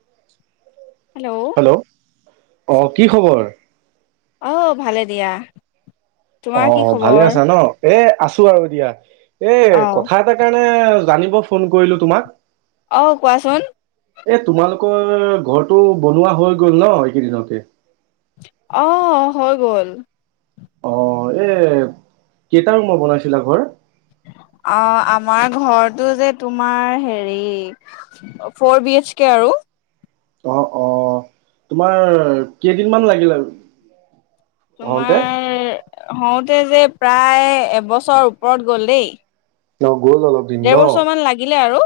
স হেল্ল' অ কি খবৰ আহ ভালে দিয়া অ তোমাৰ কি অ ভালে খবৰ আছা ন এ আছো আৰু দিয়া এ অ কথা এটা কাৰণে জানিব ফোন কৰিলো তোমাক আহ কোৱাচোন এ তোমালোকৰ ঘৰটো বনোৱা হৈ গ'ল ন এইকেইদিনতে আহ হৈ গ'ল অ এ কেইটা ৰুমৰ বনাইছিলা ঘৰ অ আমাৰ ঘৰটো যে তোমাৰ হেৰি ফ'ৰ বি এইচ কে আৰু অ অ তোমাৰ কেইদিনমান লাগিলে আৰু তোমাৰ হওঁতে যেব প্ৰায় এবছৰ ওপৰত গ'ল দেই তিওম দেৰ বছৰ মান লাগিলে আৰু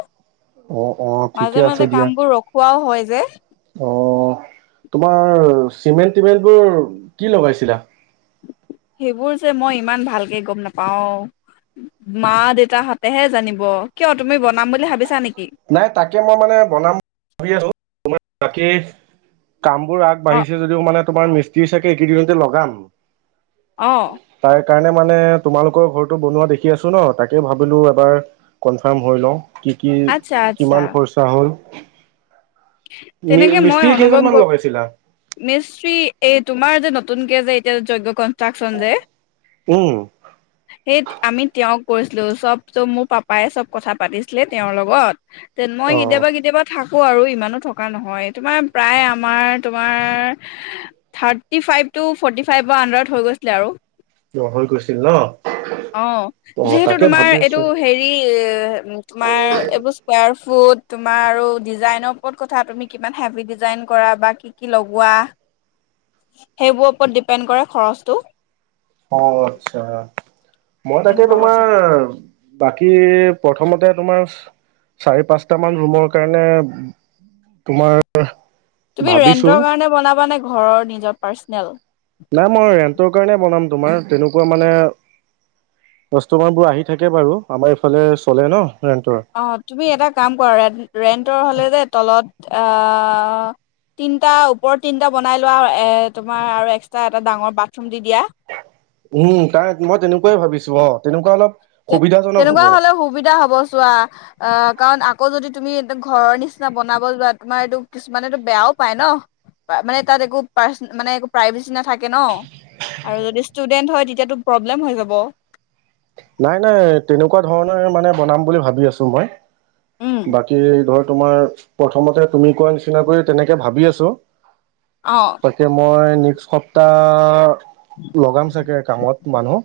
অ অ ঠিকে মাজে আছে মাজে দিয়া কাম বোৰ ৰখোৱাও হয় যে অ তোমাৰ চিমেণ্ট টিমেন্ট বোৰ কি লগাইছিলা সেইবোৰ যে মই ইমান ভালকে গম নেপাও মা দেউতাহতেহে জানিব কিয় তুমি বনাম বুলি ভাবিছা নেকি নাই তাকে মই মানে বনাম [unintelligible] ভাবি আছো তোমাৰ থাকে কামবোৰ অ আগবাঢ়িছে যদিও মানে তোমাৰ মিস্ত্ৰী চাগে এইকেদিনতে লগাম অ তাৰ কাৰণে মানে তোমালোকৰ ঘৰটো বনোৱা দেখি আছোঁ ন তাকেই ভাবিলোঁ এবাৰ কনফাৰ্ম হৈ লওঁ কি কি আচ্ছা আচ্ছা কিমান খৰচা হ'ল মি তেনেকে মই মিস্ত্ৰী অনুভম [unintelligible] কেইজনমান কৰ লগাইছিলা? মিস্ত্ৰী এই তোমাৰ যে নতুন নতুনকে যে এতিয়া যজ্ঞকণ তাক সঞ্জয়ে উম হেত আমি তেওঁক কৈছিলোঁ সবটো মোৰ পাপাই চব কথা পাতিছিলে তেওঁৰ লগত তে মই অ কেতিয়াবা কেতিয়াবা থাক ক আৰু ইমানত থকা নহয় তোমাৰ প্ৰায় আমাৰ তোমাৰ থাৰ্টি ফাইভ টু ফৰ্টি ফাইভৰ আণ্ডাৰত হৈ গৈছিলে আৰু হৈ গৈছিল ন অ অ যিহেতু তাকে তোমাৰ এইটো ভাবিছো হেৰি তোমাৰ এইবস স্কোৱাৰফুত তোমাৰ আৰু ডিজাইনৰ ওপৰত কথা তুমি কিমান হেভি ডিজাইন কৰা বা কি কি লগোৱা সেইবোৰৰ ওপৰত ডিপেণ্ড কৰে খৰচটো অ আচ্ছা মই তাকে তেনেকুৱা কথা তোমাৰ বাকী প্ৰথমতে তোমাৰ চাৰি পাঁচটা মান ৰুমৰ কাৰণে ব তোমাৰ তুমি ভাবিছো ৰেন্টৰ কাৰণে বনাবা নে ঘৰৰ নিজৰ পাৰ্চ নোৱাৰো নাই মই ৰেন্টৰ কাৰণে বনাম তোমাৰ তেনেকুৱা মানে কাষ্টমাৰবোৰ আহি থাকে বাৰু আমাৰ ইফালে চলে ন ৰেন্টৰ অ তুমি এটা কাম কৰা ৰেন্টৰ হলে যে তলত অ তিনিটা ওপৰত তিনিটা বনাই লোৱা এ তোমাৰ আৰু একস্তা এটা ডাঙৰ বাথৰুম দি দিয়া উম কাৰণ মই তেনেকুৱাই ভাবিছো অ তেনেকুৱা অলপ তে সুবিধাজনক হ'ব তেনেকুৱা হ'লে সুবিধা হব চোৱা আহ কাৰণ আকৌ যদি তুমি ঘৰৰ নিচিনা বনাব যোৱা তোমাৰ এইটো কিছুমানেটো বেয়াও পায় ন মানে তাত একো পাৰচে মানে একো প্ৰাইভেচি নাথাকে থাকে ন আৰু ন ষ্টুডেন্ট হয় তেতিয়াটো প্ৰব্লেম হৈ যাব নাই নাই তেনেকুৱা ধৰণে মানে বনাম বুলি ভাবি আছো মই উম, বাকী এই ঘৰত তোমাৰ প্ৰথমতে তুমি কোৱা নিচিনাকে তেনেকে ভাবি আছো অ', তাকে মই নেক্স সপ্তাহ লগাম চাগে কামত মানুহ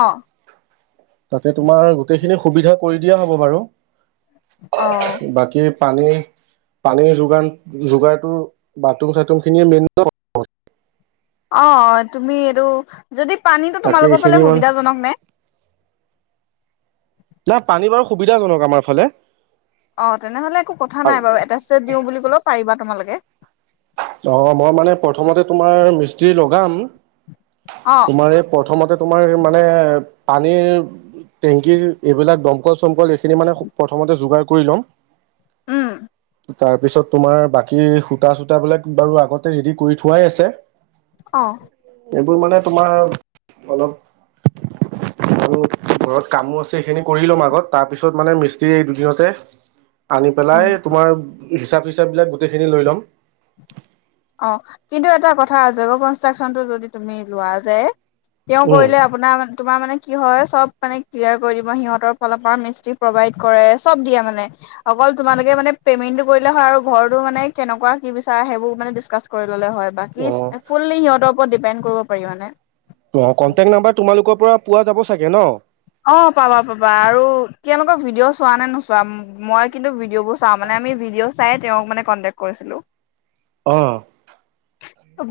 অহ তাতে তোমাৰ গোটেইখিনি সুবিধা কৰি দিয়া হ'ব বাৰু অ'। বাকী পানী পানীৰ যোগান যোগাৰটো বাথৰুম চাথৰুম খিনিয়ে মেইন ন অ তুমি এইটো যদি পানীটো তাকে তোমালোকৰ এইখিনি ফালে মান সুবিধাজনক নে না পানী বাৰু সুবিধাজনক আমাৰ ফালে অ তেনেহলে একো কথা অ', নাই বাৰু এটা ষ্টেপ দিওঁ বুলি কলে পাৰিবা তোমালোকে এ অ মই মানে প্ৰথমতে তোমাৰ মিস্ত্ৰী লগাম অ তোমাৰ এই প্ৰথমতে তোমাৰ মানে পানীৰ টেংকি এইবিলাক দমকল চমকল এইখিনি মানে প্ৰথমতে যোগাৰ কৰি ল'ম উম তাৰ পিছত তোমাৰ বাকী খুটা চুটাবিলাক বাৰু আগতে ৰেডি কৰি থোৱাই আছে অ এইবোৰ মানে তোমাৰ অলপ আৰু ঘৰত কামো আছে সেইখিনি কৰি লম আগত তাৰপিছত মানে মিস্ত্ৰী এই দুদিনতে আনি উম পেলাই তোমাৰ হিচাপ চিচাপবিলাক গোটেইখিনি লৈ ল'ম অ কিন্তু এটা কথা জগ কনষ্ট্ৰাক্যনটো যদি তুমি লোৱা যায় তেওঁ উম, কৰিলে আপোনাৰ তোমাৰ মানে কি হয় চব মানে ক্লিয়াৰ কৰি দিব সিহঁতৰ ফালৰ পৰা মিস্তী প্ৰভাইড কৰে চব দিয়ে মানে অকল তোমালোকে মানে পেমেন্টটো কৰিলে হয় আৰু ঘৰটো মানে কেনেকুৱা কি বিচাৰা সেইবোৰ মানে ক কৰে হয় বাকী অ', ফুল সিহতৰ ওপৰত ডিপেণ্ড কৰিব পাৰিবানে অ কণ্টেক্ট নাম্বাৰ তোমালোকৰ পৰা পোৱা যাব চাগে ন? অ পাবা পাবা আৰু তেওঁলোকৰ ভিডিঅ' চোৱা নে নোচোৱা মই কিন্তু বোৰ চাও মানে আমি চাই তেওঁক মানে কন্টেক কৰিছিলো। আহ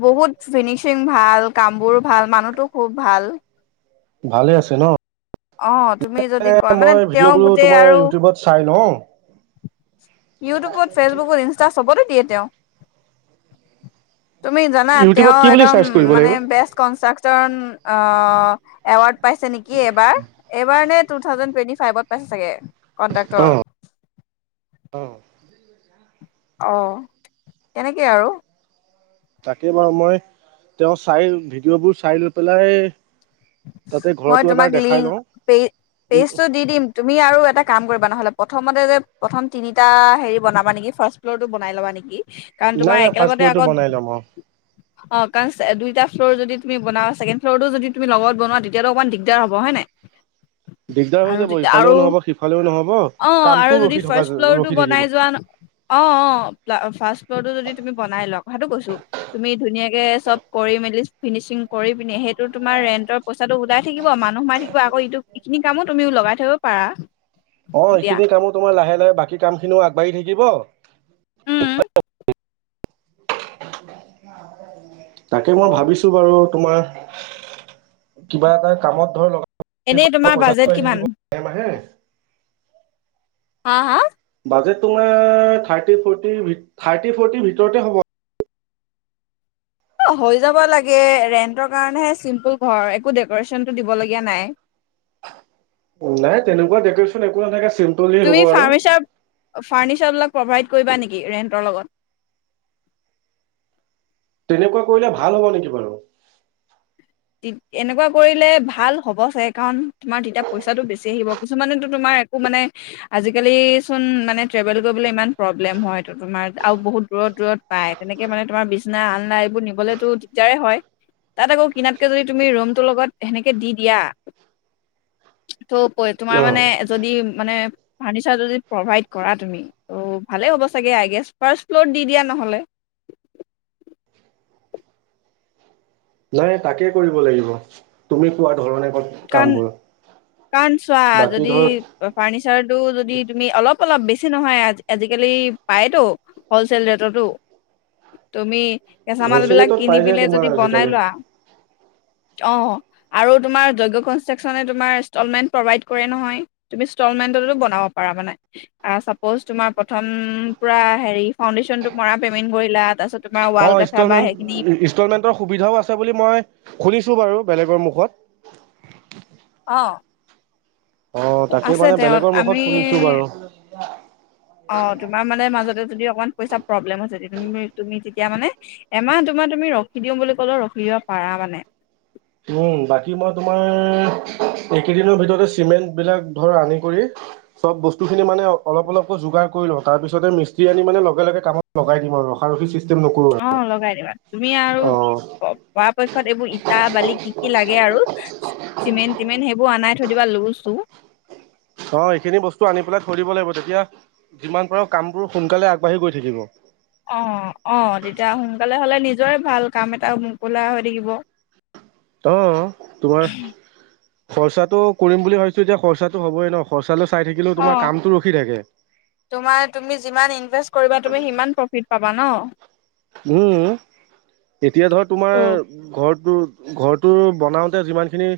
বহুত ফিনিচিং ভাল কামবোৰো ভাল মানুহটো খুব ভাল। ভালে আছে ন অ তুমি যদি কয় মানে মই তেওঁ ভিডিঅ'বোৰো গোটেই তোমাৰ আৰু ইউটিউবত চাই লওঁ ইউটিউবত ফেচবুকত ইনষ্টা চবতে দিয়ে। তেওঁ তুমি জানা ইউটিউবত তেওঁ কি বুলি একদম চাৰ্চ কৰিব মানে লাগিব বেষ্ট কনষ্ট্ৰাকচন অ এৱাৰ্ড পাইছে নেকি এইবাৰ এইবাৰ নে‌ টু থাউজেনডটুৱেট ফাইভত পাইছে চাগে কনডাক্টৰ অ অ অ তেনেকে আৰু তাকে বাৰু মই তেওঁ চাই ভিডিঅ'বোৰ চাই লৈ পেলাই তাতে মই ঘৰতো এবাৰ তোমাক দেখাই লিংক লওঁ পেজ পেজটো দি দিম তুমি আৰু এটা কাম কৰিবা নহলে প্ৰথমতে যে প্ৰথম তিনিটা হেৰি বনাবা নেকি ফাৰ্ষ্ট ফ্ল'ৰ টো বনাই লবা নেকি। কাৰণ নাই তোমাৰ নাই ফাৰ্ষ্ট একেলগতে ফ্ল'ৰটো আগত বনাই ল'ম অ কাৰণ দুইটা। ফ্ল যদি তুমি বনাবা‌ চেকেণ্ড ফ্লৰটো যদি তুমি লগত বনোৱা তেতিয়াতো অকণমান দিগদাৰ হ'ব হয় নাই দিগদাৰ হৈ আৰু যাব তেতিয়া ইফালেও আৰু নহ'ব সিফালেও নহ'ব অ কামটো আৰু যদি ৰখি থকা ফাৰ্ষ্ট ফ্লৰটো ৰখি থাকিব বনাই যোৱা অ অ ফাৰ্ষ্ট ফ্লৰটো যদি তুমি বনাই ল কথাটো কৈছো তুমি ধুনীয়াক চব কৰি মেলি ফিনিচিং কৰি পি সেইটোত তোমাৰ ৰেন্টৰ পইচাটো ওলাই থাকিব মানুহ সোমাই থাকিব আকৌ ইটো এইখিনি কামো তুমিও লগাই থাকিব পাৰা। অ তেতিয়া এইখিনি কামো তোমাৰ লাহে লাহে বাকী কামখিনিও আগবাঢ়ি থাকিব থাকিব অ তাকে মই অ' ভাবিছো বাৰু তোমাৰ কিবা এটা কামত ধ লগ এনেই তোমাৰ পইচাটো বাজেট আহি থাকিব কিমান মাহে মাহে হা হা বাজেট তোমাৰ থাৰ্টি ফৰ্টি থাৰ্টি ফৰ্টিৰ ভিতৰতে হ'ব। অ হৈ যাব লাগে ৰেণ্টৰ কাৰণেহে চিম্পুল ঘৰ একো ডেক'ৰেশ্যনটো দিবলগীয়া নাই। নাই তেনেকুৱা ডেকৰেশন একো নাথাকে চিম্পলি তুমি হ'ব আৰু। ফাৰ্নিচাৰ ফাৰ্নিচাৰ বিলাক প্ৰভাইড কৰিবা নেকি ৰেন্টৰ লগত তেনেকুৱা কৰিলে ভাল হ'ব নেকি বাৰু এনেকুৱা কৰিলে ভাল হ'ব চাগে কাৰণ তোমাৰ তেতিয়া পইচাটো বেছি আহিব কিছুমানেটো তোমাৰ একো মানে আজিকালিচোন মানে ট্ৰেভেল কৰিবলৈ ইমান প্ৰব্লেম হয় ত তোমাৰ আৰু বহুত দূৰত দূৰত পায় তেনেকে মানে তোমাৰ বিছনা আলনা এইবোৰ নিবলৈতো দিগদাৰে হয় তাত আকৌ কিনাত ত তোমাৰ মানে অ', যদি মানে ফাৰ্ণিচাৰটো যদি প্ৰভাইড কৰা তুমি ত' ভালেই হ'ব চাগে আই গেছ ফাৰ্ষ্ট ফ্ল'ৰত দি দিয়া নহ'লে নাই তাকে কৰিব লাগিব তুমি কোৱা ধৰণে কাৰণ কামবোৰ কাৰণ চোৱা বাকী যদি ধৰ ফাৰ্নিচাৰটো যদি তুমি অলপ অলপ বেছি নহয় আ আজিকালি পায়তো হলচেল ৰেটতো, তুমি কেঁচা মাল বিলাক হলচেলতো কিনি পাই যায় পেনে তোমাৰ যদি বনাই আজিকালি। লোৱা। অ আৰু তোমাৰ যজ্গ্য কনষ্ট্ৰাকচনে তোমাৰ ইনষ্টলমেন্ট প্ৰভাইড কৰে নহয়। তুমি ইনষ্টলমেন্টোটো বনাব পাৰা মানে, চাপ'জ তোমাৰ প্ৰথম পৰা হেৰি ফাউডেশচনটো মৰা পেমেণ্ট কৰিলা তাৰ পিছত অ ইনষ্টলমেন্ট, ইনষ্টলমেন্টৰ সুবিধাও আছে বুলি মই শুনিছো বাৰু বেলেগৰ মুখত অ অ তাকে আছে মানে তেওঁত বেলেগৰ আমি মুখত শুনিছো বাৰু অ তোমাৰ মানে মাজত যদি অকমান পইচা প্ৰব্লেম হৈছে তুমি তুমি তেতিয়া মানে এমাহ দুমাহ তুমি ৰখি দিম বুলি ক'লেও ৰখি দিব পাৰা মানে উম বাকি মই তোমাৰ এইকেইদিনৰ ভিতৰতে চিমেন্ট বিলাক ধৰ আনি কৰি চব বস্তুখিনি মানে অলপ অলপকৈ যোগাৰ কৰি লওঁ তাৰ পিছতে মিস্ত্ৰী আনি মানে লগে লগে কামত লগাই দিম আৰু ৰখা ৰখি চিছ অ লগাই দিবা তুমি আৰু অ', প পৰা পক্ষ শেষত এইবোৰ ইটা বালি কি কি লাগে আৰু চিমেণ্ট টিমেণ্ট সেইবোৰ আনাই থৈ দিবা লো চো অ এইখিনি বস্তু আনি পেলাই থৈ দিব লাগিব তেতিয়া যিমান পাৰো কামবোৰ সোনকালে আগবাঢ়ি গৈ থাকিব অ অ তেতিয়া সোনকালে হ'লে নিজৰে ভাল কাম এটা মুকলা হৈ থাকিব অ তোমাৰ খৰচাটো কৰিম বুলি ভাবিছো এতিয়া খৰচাটো হবই ন খৰচালৈ চাই থাকিলেও অ তোমাৰ কামটো ৰখি থাকে তোমাৰ তুমি যিমান ইনভেষ্ট কৰিবা তুমি সিমান প্ৰফিট পাবা ন উম এতিয়া ধৰ তোমাৰ ত' ঘৰত তোৰ ঘৰটো বনাওতে যিমান খিনি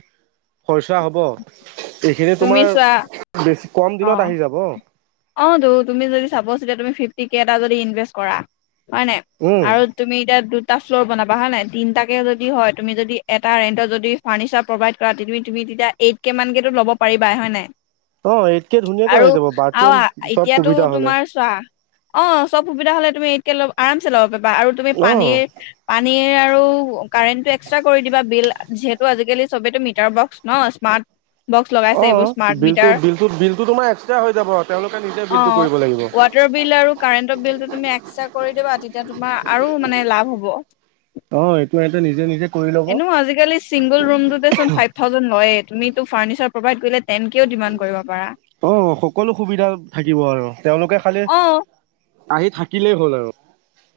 খৰচা হ'ব এইখিনি তুমি তোমাৰ চোৱা বেছি কম দিনত অ', আহি যাব। অ তো তুমি যদি চাব আছিলে তুমি ফিফটি কে এটা যদি ইনভেষ্ট কৰা। হয় নাই উম আৰু তুমি এতিয়া দু টা ফ্ল'ৰ বনাবা হয় নাই তিনটা কে যদি হয় তুমি যদি এটা ৰেন্টত যদি ফাৰ্ণিচাৰ প্ৰভাইড কৰা তুমি তেতিয়া এইট কে মান কেটো ল'ব পাৰিবা হয় নাই। অ এইতকে ধুনীয়াকৈ হৈ যাব বাট অহ এতিয়াতো তোমাৰ চোৱা অ চব সুবিধা হ'লে তুমি ইটকে লব আৰামছে ল'ব পাৰা বা আৰু তুমি অ পানীৰ পানী আৰু কাৰেণ্টটো এক্সট্ৰা কৰি দিবা বিল যিহেতু আজিকালি মিটাৰ বক্স ন স্মাৰ্ট বক্স লগাইছে অ এইবোৰ স্মাৰ্ট বিলটো মিটাৰ বিলটো বিলটো তোমাৰ এক্সট্ৰা তেওঁলোকে নিজে বিলটো অ', কৰিব ৱাটাৰ বিল আৰু লাগিব। কাৰেণ্টৰ বিলটো তুমি এক্সট্ৰা কৰি দিবা তেতিয়া তোমাৰ আৰু মানে লাভ হ'ব। অ', এইটো সতে নিজে-নিজে এনেও আজিকালি চিংগুল ৰুমটোতে চোন ফাইভ থাউজেড লয়। তুমি টো ফাৰণিচাৰ প্ৰভাইড কৰিলে তেনকেও ডিমাণ্ড কৰিব। পাৰা অ সকলো সুবিধা থাকিব আৰু তেওঁলোকে খালি অ', আহি থাকিলেই হ'ল আৰু।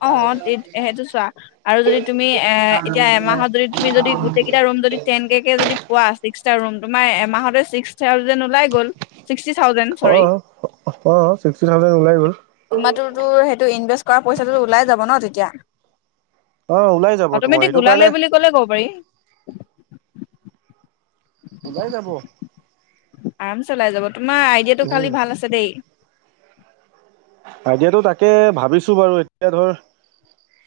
অ', সেইটো চোৱা আৰু যদি তুমি এ এতিয়া এমাহত যদি তুমি যদি গোটেই কেইটা ৰুম যদি টেন কে কে যদি পোৱা ৰুম তোমাৰ এমাহতে ছিক্স থাউজেণ্ড ওলাই গ'ল। ছিক্সটি থাউজেণ্ড অ চৰৰি অ ছিক্সটি থাউজেণ্ড ওলাই গ'ল তোমাৰ তো তোওৰ কৰা পছে [unintelligible] ত ওলাই যাব ন তেতিয়া অ ওলাই যাব তোমাৰ অটমেটিক এইটো ওলালে কাৰণে বুলি কলে কব পাৰি। ওলাই যাব। আৰাম চাই ওলাই যাব। তোমাৰ আইডিয়াটো উম খালি ভাল আছে দেই। [inaudible] আতিয়াতো তাকে ভাবিছো বাৰু এতিয়া ধৰ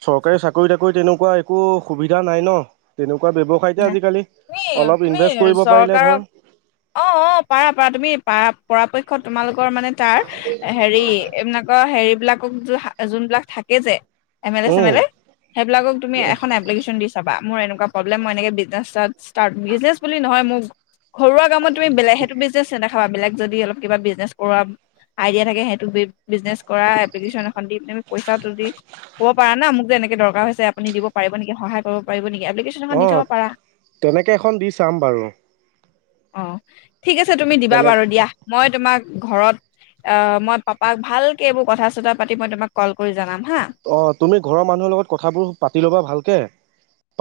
চৰকাৰী চাকৰি তাকৰি তেনেকুৱা একো সুবিধা নাই ন তেনেকুৱ তুমি তুমি ইনভেষ্ট কৰিব পাৰিলে ধৰ চৰকাৰক অ অ পাৰা পাৰা তুমি পাৰ পৰাপক্ষত তোমালোক মে তাৰ হেৰি [unintelligible] বিলাকক য যোনবিলাক থাকে যে? এম এল এ চম উম সেইবুি এখন অপ্লিকেটিন দি চাবা? মোৰ এনেকুৱা বোলে মইনেকো চিচনেচ ইষ্ট বিচনেচ বুলি নহয় মোক ঘৰুৱা কামত তুমি বেলে সেইটো বিজনেছ না বিলাক যদি অলপ কিবা বিজনেজ কৰ আইডিয়া থাকে সেইটো বিজনে কৰা এপিকন দিমি পইচাটো দি কব পাৰা না মোক যেনে দৰকাৰ হৈছে আপুনি দিব পাৰিব নেকি সহায় কৰিব পাৰিব নেকি? এপ্লিকেশ্যন এখন অ দি থ'ব পাৰা। তেনেকৈ এখন দি চাম বাৰু। অ ঠিক আছে তুমি দিবা তেনে বাৰু দিয়া মই তোমাক ঘৰত অ' মই পাপাক ভালকে এইবোৰ কথা চতা পাতি মই তোমাক কল কৰি জনাম হা অ তুমি ঘৰৰ মানুহৰ লগত কথাবোৰ পাতি ল'বা ভালকে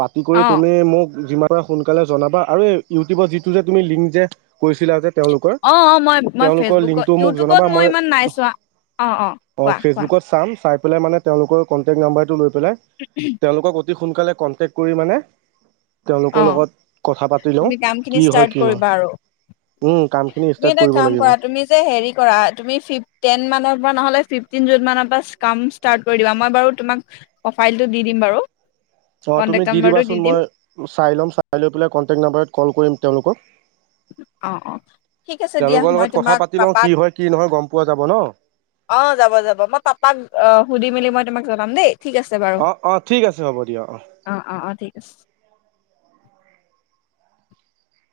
পাতি কৰি অ' তুমি মোক যিমান পাৰা সোনকালে জনাবা আৰু এই ইউটিউবৰ যিটো যে তুমি লিংক যে কৈছিলা যে তেওঁলোকৰ অ অ মই মই তেওঁলোকৰ ফেচবুকত লিংকটো মোক ইউটিউবত জনাবা মই ইমান নাইছো অ অ কোৱা কোৱা ফেচবুকত চাম চাই পেলাই মানে তেওঁলোকৰ কণ্টেক্ নাম্বাৰটো লৈ পেলাই তেওঁলোকৰ অ সোনকালে কনটেক কৰি মানে তেওঁলোকৰ অ লগত কথা পাতি লওঁ তুমি কামখিনি কি হয় স্থাৰ্ট কি নহয় কৰিবা আৰু। উম কামখিনি এই ষ্টাৰ্ট এটা কৰিব কাম লাগিব কৰা তুমি যে হেৰি কৰা তুমি ফিফ টেনমানত তোমাৰ নহলে ফিফটিন মানৰ পৰা কাম স্থাৰ্ট কৰি দিবা মই বাৰু তোমাক প্ৰফাইলটো দি দিন বাৰু অ তুমি কন্টেক্ট দি নাম্বাৰটো দিবাচোন দিম মই চাই ল'ম চাই লৈ পেলাই কনটেক্ট নাম্বাৰত কল কৰিম তেওঁলোকক অ অ ঠিক আছে দিয়া তেওঁলোকৰ মই লগত কথা তোমাক পাতি লওঁ পাপাক কি হয় কি নহয় গম পোৱা যাব ন অ যাব যাব মই পাপাক অ সুধি মেলি মই তোমাক জনাম দেই ঠিক আছে বাৰু অ অ ঠিক আছে হ'ব দিয়া অ অ ঠিক অ